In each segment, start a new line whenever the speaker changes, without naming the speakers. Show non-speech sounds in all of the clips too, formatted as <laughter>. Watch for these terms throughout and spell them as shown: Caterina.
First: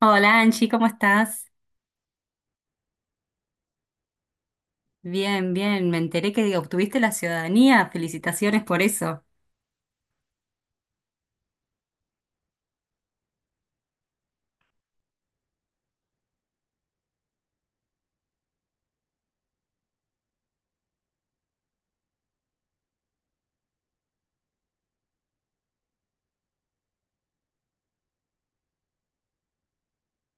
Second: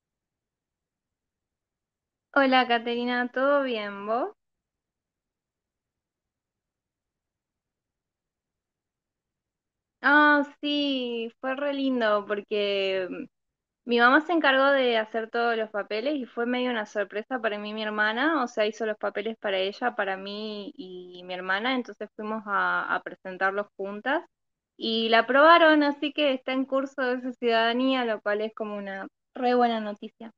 Hola Angie, ¿cómo estás?
Hola, Caterina, ¿todo bien, vos?
Bien, bien, me enteré que obtuviste la ciudadanía, felicitaciones por eso.
Ah, sí, fue re lindo porque mi mamá se encargó de hacer todos los papeles y fue medio una sorpresa para mí y mi hermana, o sea, hizo los papeles para ella, para mí y mi hermana, entonces fuimos a presentarlos juntas y la aprobaron, así que está en curso de su ciudadanía, lo cual es como una re buena noticia.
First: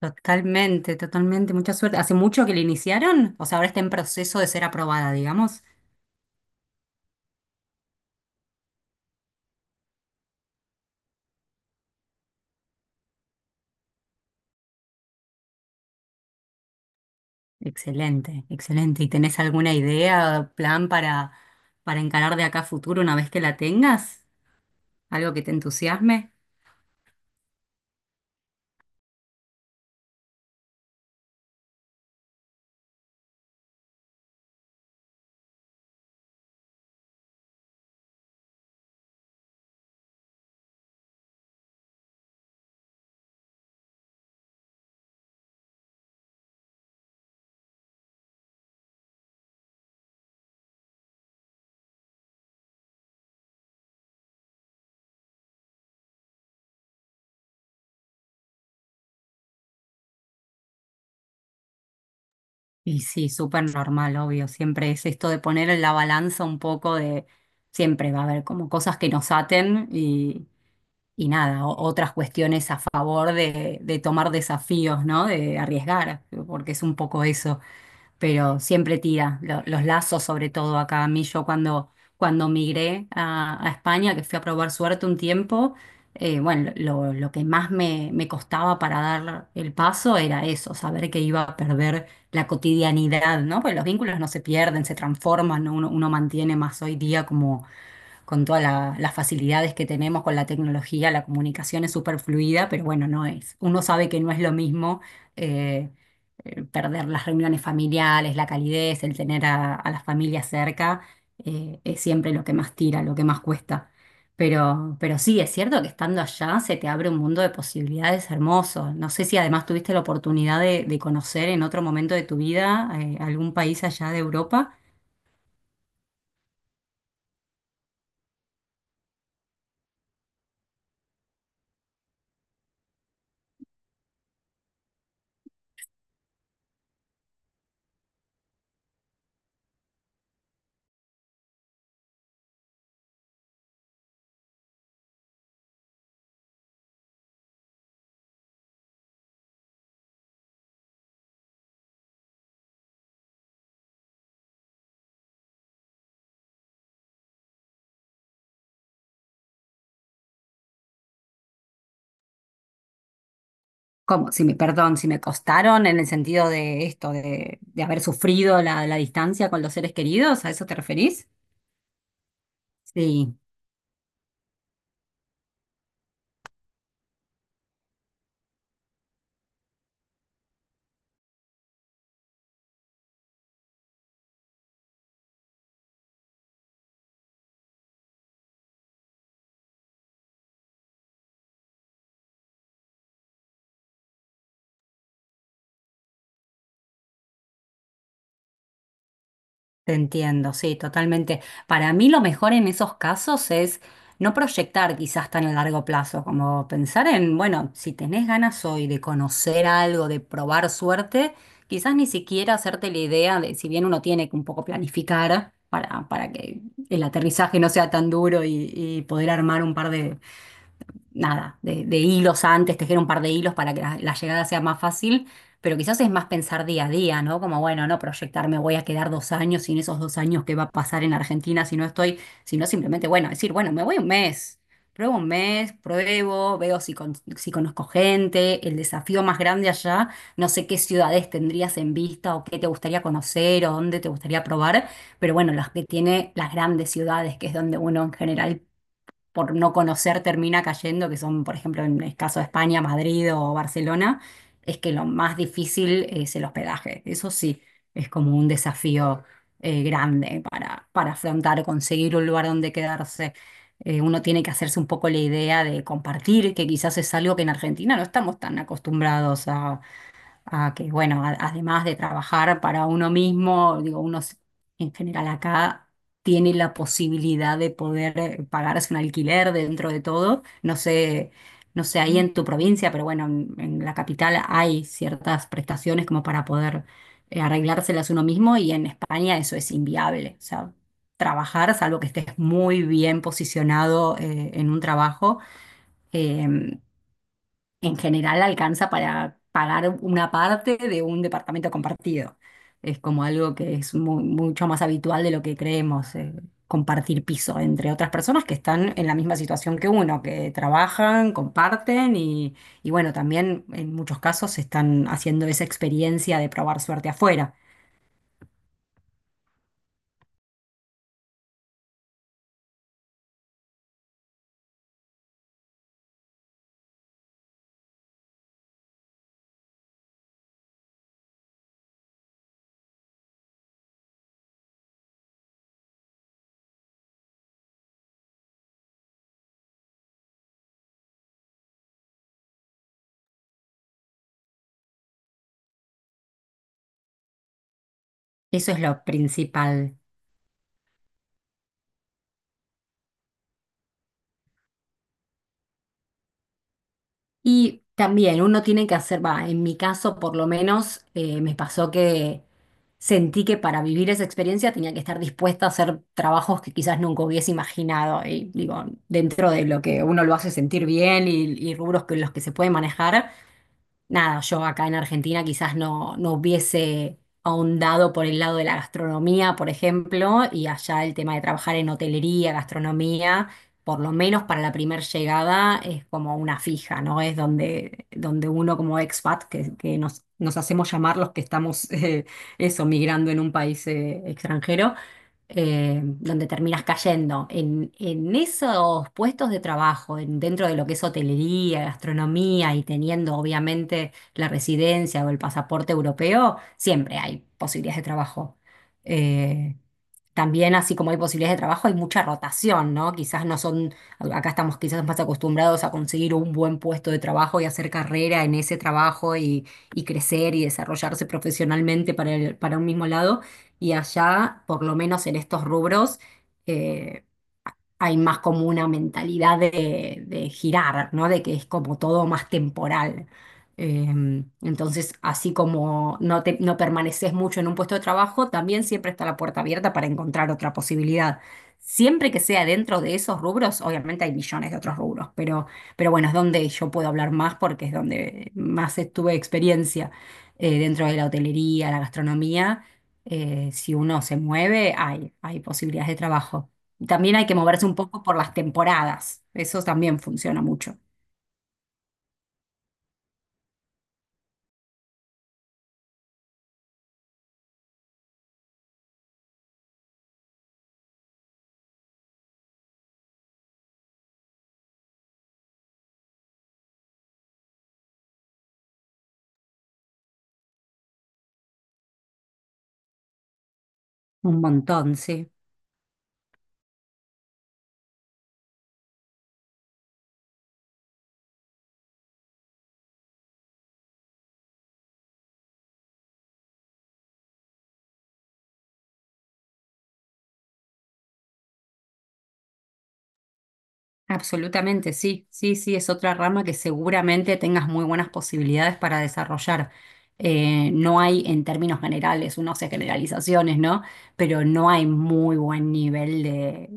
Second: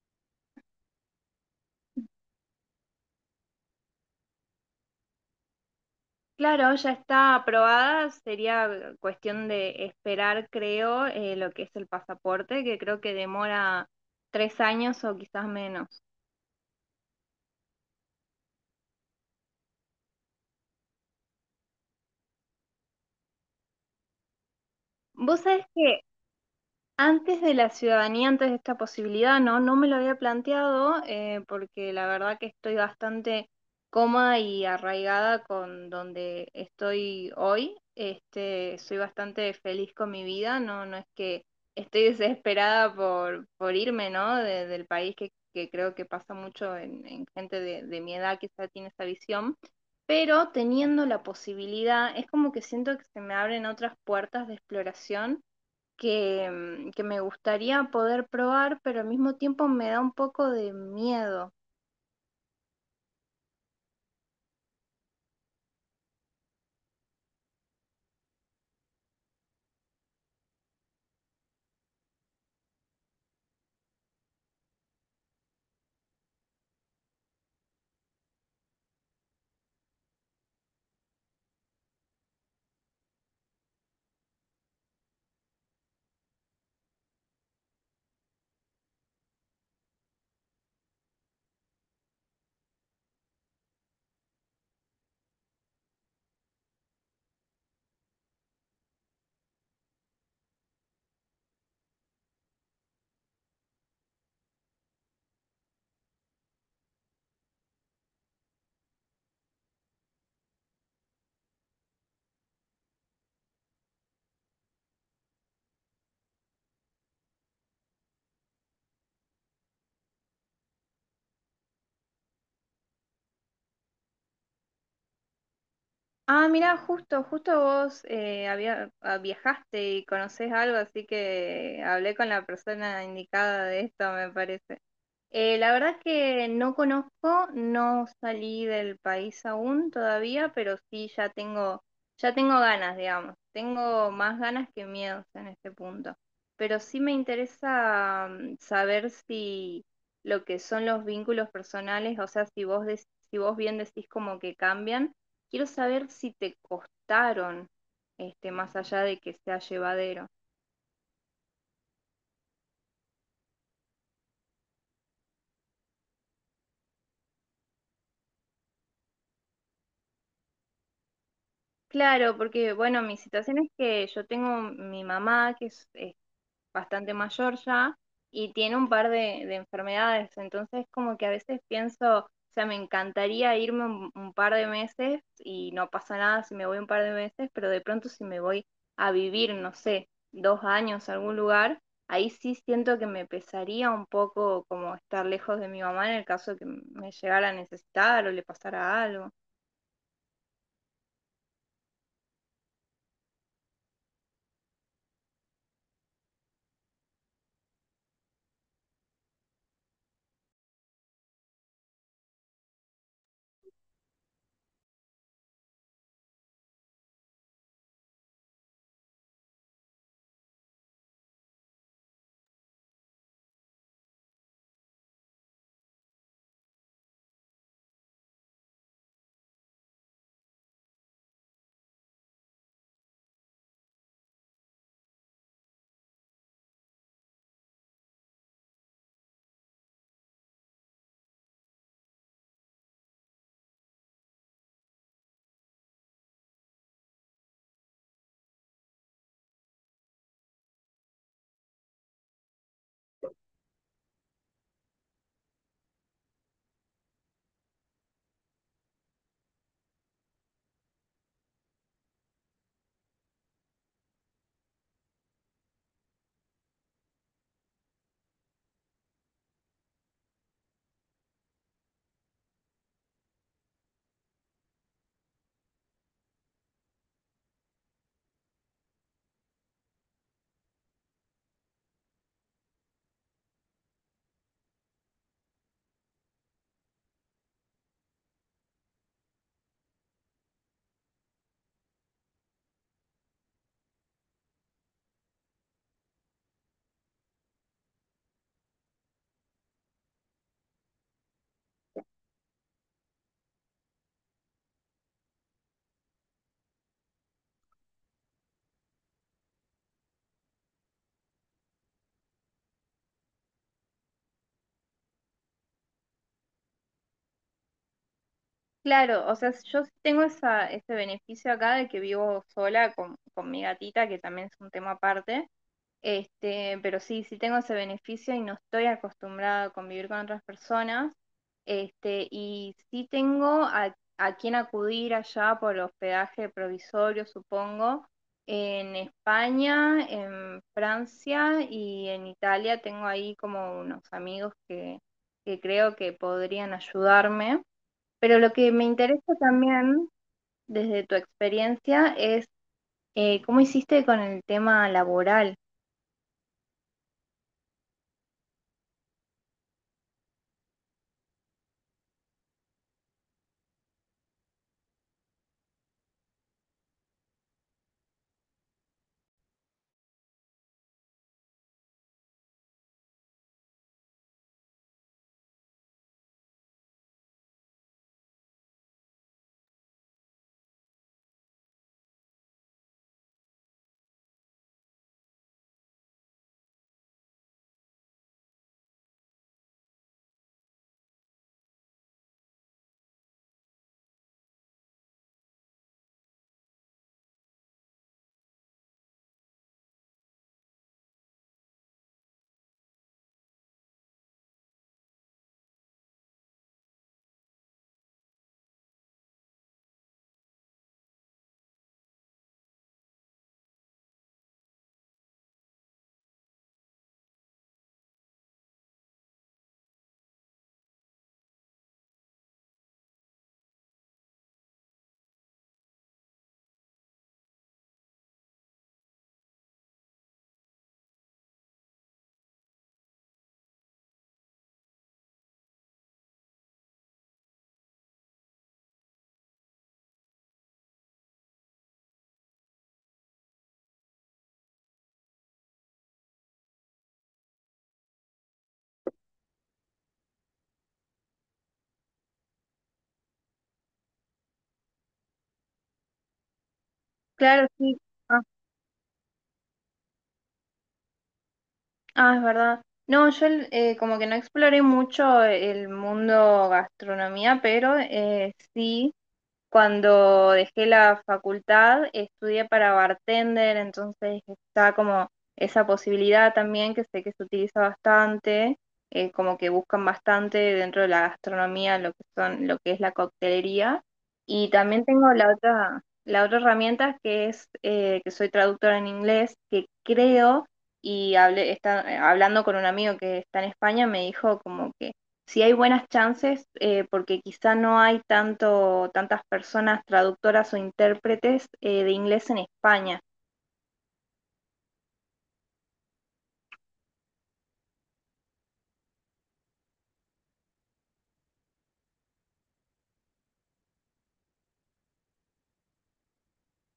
Totalmente, totalmente, mucha suerte. ¿Hace mucho que la iniciaron? O sea, ahora está en proceso de ser aprobada, digamos.
Claro, ya está aprobada, sería cuestión de esperar, creo, lo que es el pasaporte, que creo que demora tres años o quizás menos.
Excelente, excelente. ¿Y tenés alguna idea, plan para encarar de acá a futuro una vez que la tengas? ¿Algo
Vos
que te
sabés que
entusiasme?
antes de la ciudadanía, antes de esta posibilidad, no me lo había planteado, porque la verdad que estoy bastante cómoda y arraigada con donde estoy hoy. Este, soy bastante feliz con mi vida, no es que estoy <laughs> desesperada por irme, ¿no? Del país que creo que pasa mucho en gente de mi edad, que quizá tiene esa visión. Pero teniendo la posibilidad, es como que siento que se me abren otras puertas de exploración que, que me gustaría poder probar, pero al mismo tiempo me da un poco de miedo.
Y sí, súper normal, obvio. Siempre es esto de poner en la balanza un poco de... Siempre va a haber como cosas que nos aten y nada, o- otras cuestiones a favor de tomar desafíos, ¿no? De arriesgar, porque es un poco eso, pero siempre tira los lazos, sobre todo acá. A mí yo cuando migré a España, que fui a probar suerte un tiempo, bueno, lo que más me costaba para dar el paso era eso, saber que iba a perder la cotidianidad, ¿no? Porque los vínculos no se pierden, se transforman, ¿no? Uno mantiene más hoy día como con todas las facilidades que tenemos con la tecnología, la comunicación es súper fluida, pero bueno, no es. Uno sabe que no es lo mismo eh, perder las reuniones familiares, la calidez, el tener a las familias cerca, es siempre lo que más tira, lo que más cuesta. Pero sí, es cierto que estando allá se te abre un mundo de posibilidades hermosos. No sé si además tuviste la oportunidad de conocer en otro momento de tu vida algún país allá de Europa.
Ah, mira, justo, justo vos, viajaste y conocés algo, así que hablé con la persona indicada de esto, me parece. La verdad que no conozco, no salí del país aún todavía, pero sí ya tengo ganas, digamos. Tengo más ganas que miedos en este punto. Pero sí me interesa, saber si lo que son los vínculos personales, o sea, si vos, si vos bien decís como que cambian. Quiero saber si te costaron, este, más allá de que sea llevadero.
Como si me, perdón, si me costaron en el sentido de esto, de haber sufrido la, la distancia con los seres queridos, ¿a eso te referís?
Claro, porque bueno, mi
Sí,
situación es que yo tengo mi mamá que es bastante mayor ya y tiene un par de enfermedades, entonces como que a veces pienso, o sea, me encantaría irme un par de meses y no pasa nada si me voy un par de meses, pero de pronto si me voy a vivir, no sé, dos años a algún lugar, ahí sí siento que me pesaría un poco como estar lejos de mi mamá en el caso que me llegara a necesitar o le pasara algo.
te entiendo, sí, totalmente. Para mí lo mejor en esos casos es no proyectar quizás tan a largo plazo, como pensar en, bueno, si tenés ganas hoy de conocer algo, de probar suerte, quizás ni siquiera hacerte la idea de, si bien uno tiene que un poco planificar para que el aterrizaje no sea tan duro y poder armar un par de nada, de hilos antes, tejer un par de hilos para que la llegada sea más fácil, pero quizás es más pensar día a día, ¿no? Como, bueno, no proyectarme, voy a quedar dos años sin esos dos años que va a pasar en Argentina si no estoy, sino simplemente, bueno, decir, bueno, me voy un mes. Pruebo un mes, pruebo, veo si, si conozco gente, el desafío más grande allá, no sé qué ciudades tendrías en vista o qué te gustaría conocer o dónde te gustaría probar, pero bueno, las que tiene las grandes ciudades, que es donde uno en general por no conocer termina cayendo, que son, por ejemplo, en el caso de España, Madrid o Barcelona, es que lo más difícil es el hospedaje. Eso sí, es como un desafío grande para afrontar, conseguir un lugar donde quedarse. Uno tiene que hacerse un poco la idea de compartir, que quizás es algo que en Argentina no estamos tan acostumbrados. Ah, que bueno, además de trabajar para uno mismo, digo, en general acá tiene la posibilidad de poder pagarse un alquiler dentro de todo. No sé, no sé ahí, mm, en tu provincia, pero bueno, en la capital hay ciertas prestaciones como para poder arreglárselas uno mismo y en España eso es inviable. O sea, trabajar, salvo que estés muy bien posicionado en un trabajo. em, en general alcanza para pagar una parte de un departamento compartido. Es como algo que es mucho más habitual de lo que creemos, compartir piso entre otras personas que están en la misma situación que uno, que trabajan, comparten y bueno, también en muchos casos están haciendo esa experiencia de probar suerte afuera.
Claro, o sea, yo sí tengo esa, ese beneficio acá de que vivo sola con mi gatita, que también es un tema aparte. Este, pero sí, sí tengo ese beneficio y no estoy acostumbrada a convivir con otras personas. Este, y sí tengo a quién acudir allá por hospedaje provisorio, supongo. En España, en Francia y en Italia tengo ahí como unos amigos que creo que podrían ayudarme. Pero lo
Eso
que
es
me
lo
interesa
principal.
también, desde tu experiencia, es, cómo hiciste con el tema laboral.
Y también uno tiene que hacer, va, en mi caso por lo menos me pasó que sentí que para vivir esa experiencia tenía que estar dispuesta a hacer trabajos que quizás nunca hubiese imaginado. Y digo, dentro de lo que uno lo hace sentir bien y rubros que los que se puede manejar, nada, yo acá en Argentina quizás no, no hubiese ahondado por el lado de la gastronomía, por ejemplo, y allá el tema de trabajar en hotelería, gastronomía, por lo menos para la primer llegada es como una fija, ¿no? Es donde, donde uno como expat, que nos, nos hacemos llamar los que estamos, <laughs> eso, migrando en un país extranjero donde terminas cayendo. En esos puestos de trabajo, dentro de lo que es hotelería, gastronomía y teniendo obviamente la residencia o el pasaporte europeo, siempre hay posibilidades de trabajo. eh, También, así como hay posibilidades de trabajo, hay mucha rotación, ¿no? Quizás no son, acá estamos quizás más acostumbrados a conseguir un buen puesto de trabajo y hacer carrera en ese trabajo y crecer y desarrollarse profesionalmente para, para un mismo lado. Y allá, por lo menos en estos rubros, eh, hay más como una mentalidad de girar, ¿no? De que es como todo más temporal. Entonces, así como no, te, no permaneces mucho en un puesto de trabajo, también siempre está la puerta abierta para encontrar otra posibilidad. Siempre que sea dentro de esos rubros, obviamente hay millones de otros rubros, pero bueno, es donde yo puedo hablar más porque es donde más tuve experiencia dentro de la hotelería, la gastronomía. Si uno se mueve, hay posibilidades de trabajo. También hay que
Claro,
moverse un
sí.
poco por
ah,
las temporadas. Eso también funciona mucho.
Ah, es verdad. No, yo, como que no exploré mucho el mundo gastronomía, pero sí. Cuando dejé la facultad, estudié para bartender, entonces está como esa posibilidad también que sé que se utiliza bastante, como que buscan bastante dentro de la gastronomía lo que son, lo que es la coctelería.
Un
Y también
montón,
tengo
sí.
la otra herramienta que es que soy traductora en inglés, que creo y hablé, está, hablando con un amigo que está en España, me dijo como que si hay buenas chances, porque quizá no hay tanto, tantas personas traductoras o intérpretes, de inglés en España.
Absolutamente, sí. Sí, sí, es otra rama que seguramente tengas muy buenas posibilidades para desarrollar. No hay, en términos generales, uno hace generalizaciones, ¿no? Pero no hay muy buen nivel de,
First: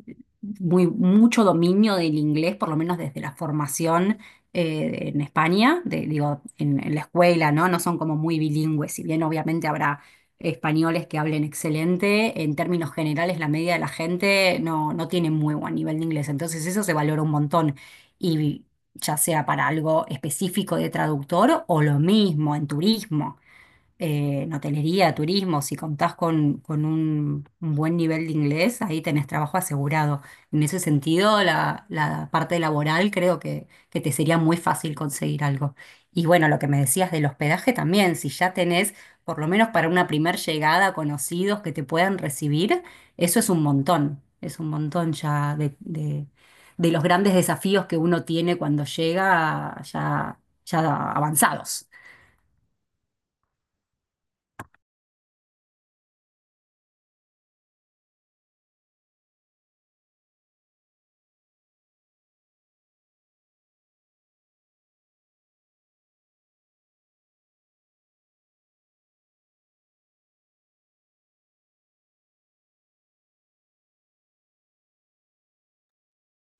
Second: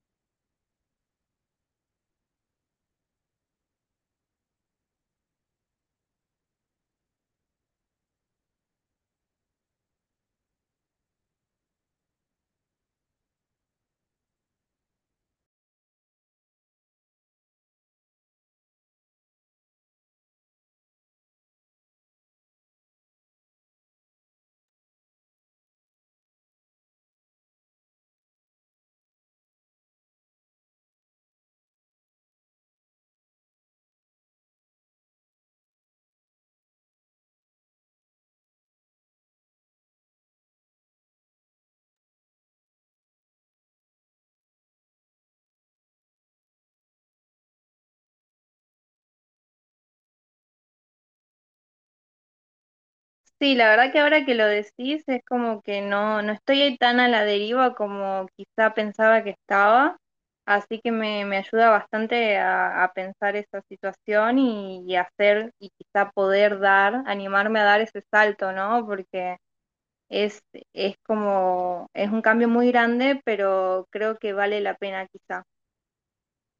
muy, mucho dominio del inglés, por lo menos desde la formación en España, digo, en la escuela, ¿no? No son como muy bilingües, si bien obviamente habrá españoles que hablen excelente. En términos generales, la media de la gente no, no tiene muy buen nivel de inglés, entonces eso se valora un montón. Y ya sea para algo específico de traductor o lo mismo en turismo en hotelería, turismo, si contás con un buen nivel de inglés, ahí tenés trabajo asegurado. En ese sentido, la parte laboral creo que te sería muy fácil conseguir algo. Y bueno, lo que me decías del hospedaje también, si ya tenés, por lo menos para una primer llegada, conocidos que te puedan recibir, eso es un montón ya de, de los grandes desafíos que uno tiene cuando llega ya, ya avanzados.
Sí, la verdad que ahora que lo decís es como que no, no estoy ahí tan a la deriva como quizá pensaba que estaba, así que me ayuda bastante a pensar esa situación y hacer y quizá poder dar, animarme a dar ese salto, ¿no? Porque es, es como, es un cambio muy grande, pero creo que vale la pena quizá.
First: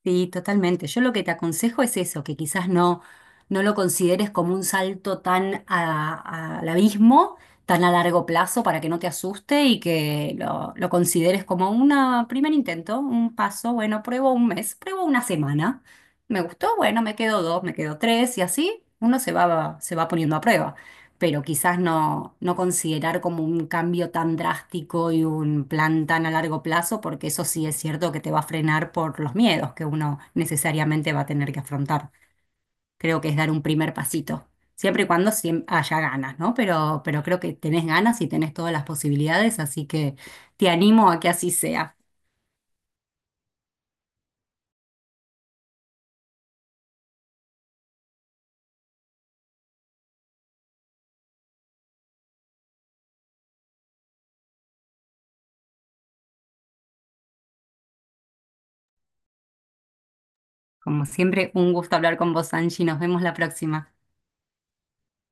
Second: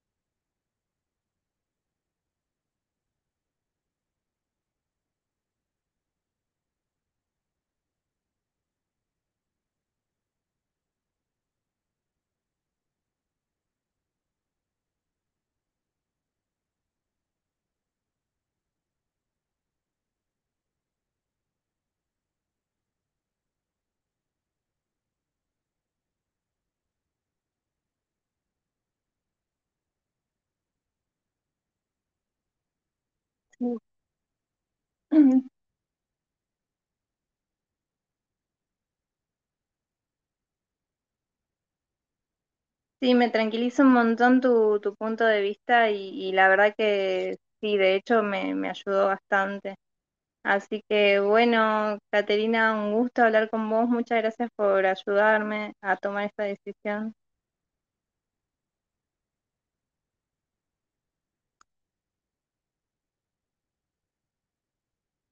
Sí, totalmente. Yo lo que te aconsejo es eso, que quizás no, no lo consideres como un salto al abismo, tan a largo plazo para que no te asuste y que lo consideres como un primer intento, un paso. Bueno, pruebo un mes, pruebo una semana. Me gustó, bueno, me quedo dos, me quedo tres y así uno se va poniendo a prueba, pero quizás no, no considerar como un cambio tan drástico y un plan tan a largo plazo, porque eso sí es cierto que te va a frenar por los miedos que uno necesariamente va a tener que afrontar. Creo que es dar un primer
<clears throat>
pasito, siempre y cuando haya ganas, ¿no? Pero creo que tenés ganas y tenés todas las posibilidades, así que te animo a que así sea.
Sí, me tranquiliza un montón tu, tu punto de vista y la verdad que sí, de hecho me, me ayudó bastante. Así que bueno, Caterina, un gusto hablar con vos. Muchas gracias por ayudarme a tomar esta decisión.
Como siempre, un gusto hablar con vos, Angie. Nos vemos la próxima.